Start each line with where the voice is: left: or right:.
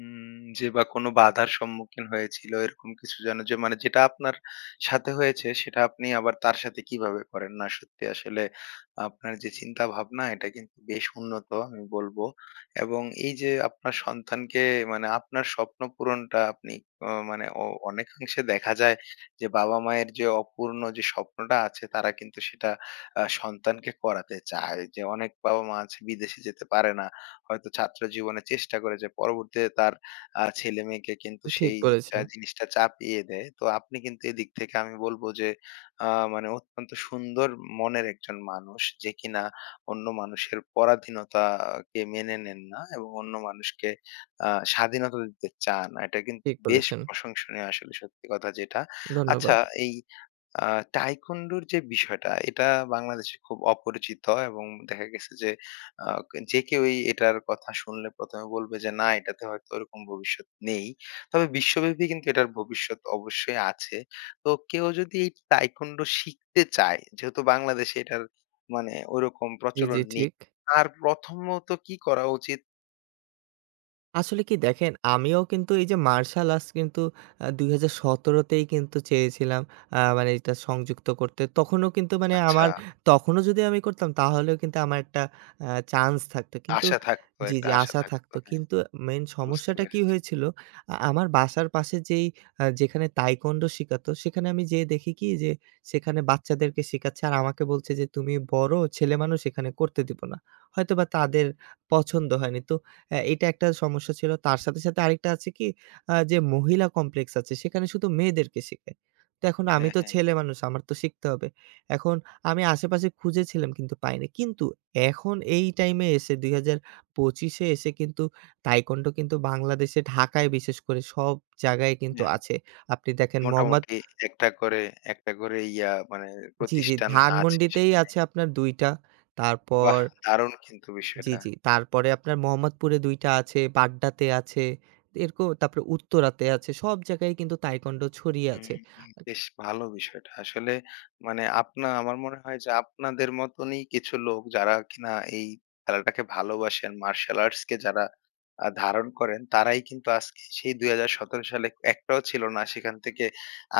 left: উম যে বা কোন বাধার সম্মুখীন হয়েছিল এরকম কিছু যেন যে মানে যেটা আপনার সাথে হয়েছে সেটা আপনি আবার তার সাথে কিভাবে করেন? না সত্যি আসলে আপনার যে চিন্তা-ভাবনা এটা কিন্তু বেশ উন্নত আমি বলবো এবং এই যে আপনার সন্তানকে মানে আপনার স্বপ্ন পূরণটা আপনি অ মানে অ অনেকাংশে দেখা যায় যে বাবা-মায়ের যে অপূর্ণ যে স্বপ্নটা আছে তারা কিন্তু সেটা আ সন্তানকে করাতে চায়। যে অনেক বাবা-মা আছে বিদেশে যেতে পারে না। হয়তো ছাত্র জীবনে চেষ্টা করেছে পরবর্তীতে তার আ ছেলেমেয়েকে কিন্তু
right: ঠিক
left: সেই
right: বলেছেন।
left: জা জিনিসটা চাপিয়ে দেয়। তো আপনি কিন্তু এদিক থেকে আমি বলব যে আ মানে অত্যন্ত সুন্দর মনের একজন মানুষ যে কিনা অন্য মানুষের পরাধীনতাকে মেনে নেন না এবং অন্য মানুষকে আ স্বাধীনতা দিতে চান। এটা কিন্তু
right: ঠিক
left: বেশ
right: বলেছেন।
left: প্রশংসনীয় আসলে সত্যি কথা যেটা। আচ্ছা
right: ধন্যবাদ।
left: এই আ Taekwondo র যে বিষয়টা এটা বাংলাদেশে খুব অপরিচিত এবং দেখা গেছে যে আ যে কেউ এটার কথা শুনলে ১ম, এ বলবে যে না এটাতে হয়তো ওরকম ভবিষ্যৎ নেই। তবে বিশ্বব্যাপী কিন্তু এটার ভবিষ্যৎ অবশ্যই আছে। তো কেউ যদি এই Taekwondo শিখতে চায় যেহেতু বাংলাদেশে এটার মানে ওরকম
right: জি, জি
left: প্রচলন নেই,
right: ঠিক।
left: তার প্রথমত কি করা উচিত?
right: আসলে কি দেখেন, আমিও কিন্তু এই যে মার্শাল আর্টস কিন্তু আ ২০১৭ তেই কিন্তু চেয়েছিলাম আ মানে এটা সংযুক্ত করতে তখনও কিন্তু মানে আমার
left: আচ্ছা।
right: তখনও যদি আমি করতাম তাহলেও কিন্তু আমার একটা আ চান্স থাকতো কিন্তু
left: আশা থাকতো,
right: জি,
left: একটা
right: জি
left: আশা
right: আশা
left: থাকতো,
right: থাকতো
left: হ্যাঁ,
right: কিন্তু মেইন
left: বুঝতে
right: সমস্যাটা কি
left: পেরেছি।
right: হয়েছিল, আ আমার বাসার পাশে যেই আ যেখানে Taekwondo শেখাতো সেখানে আমি যেয়ে দেখি কি যে সেখানে বাচ্চাদেরকে শেখাচ্ছে আর আমাকে বলছে, যে তুমি বড়, ছেলেমানুষ এখানে করতে দিব না। হয়তোবা তাদের পছন্দ হয়নি। তো অ্যা এটা একটা সমস্যা ছিল। তার সাথে, সাথে আরেকটা আছে কি আ যে মহিলা কমপ্লেক্স আছে, সেখানে শুধু মেয়েদেরকে শিখায়। তো এখন আমি
left: হ্যাঁ,
right: তো
left: হ্যাঁ।
right: ছেলেমানুষ। আমার তো শিখতে হবে। এখন আমি আশেপাশে খুঁজেছিলাম কিন্তু পাইনি। কিন্তু এখন এই টাইমে ২০২৫ এ এসে কিন্তু Taekwondo কিন্তু বাংলাদেশে ঢাকায় বিশেষ করে সব জায়গায় কিন্তু
left: অ্যা হ্যাঁ।
right: আছে। আপনি দেখেন মোহাম্মদ
left: মোটামুটি একটা করে, একটা করে ইয়া মানে
right: জি, জি
left: প্রতিষ্ঠান আছে
right: ধানমণ্ডিতেই
left: সেখানে।
right: আছে আপনার ২ টা। তারপর
left: বাহ! দারুণ কিন্তু
right: জি,
left: বিষয়টা।
right: জি তারপরে আপনার মোহাম্মদপুরে ২ টা আছে, বাড্ডাতে আছে এরকো তারপরে উত্তরাতে আছে সব জায়গায় কিন্তু Taekwondo ছড়িয়ে
left: উম
right: আছে।
left: হু। বেশ ভালো বিষয়টা। আসলে মানে আপনার আমার মনে হয় যে আপনাদের মতনই কিছু লোক যারা কিনা এই খেলাটাকে ভালোবাসেন, মার্শাল আর্টসকে আ যারা ধারণ করেন তারাই কিন্তু আজকে সেই ২০১৭ সালে একটাও ছিল না। সেখান থেকে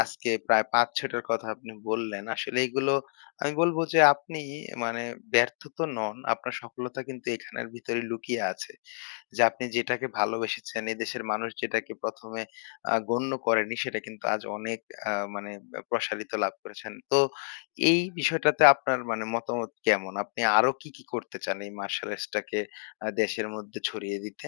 left: আজকে প্রায় ৫-৬ টার কথা আপনি বললেন। আসলে এগুলো আমি বলব যে আপনি মানে ব্যর্থ তো নন। আপনার সফলতা কিন্তু এখানের ভিতরেই লুকিয়ে আছে। যে আপনি যেটাকে ভালোবেসেছেন এ দেশের মানুষ যেটাকে ১ম, এ আ গণ্য করেনি সেটা কিন্তু আজ অনেক আ মানে ব্যা প্রসারিত লাভ করেছেন। তো এই বিষয়টাতে আপনার মানে মতামত কেমন? আপনি আরো কি, কি করতে চান এই মার্শাল আর্টসটাকে আ দেশের মধ্যে ছড়িয়ে দিতে?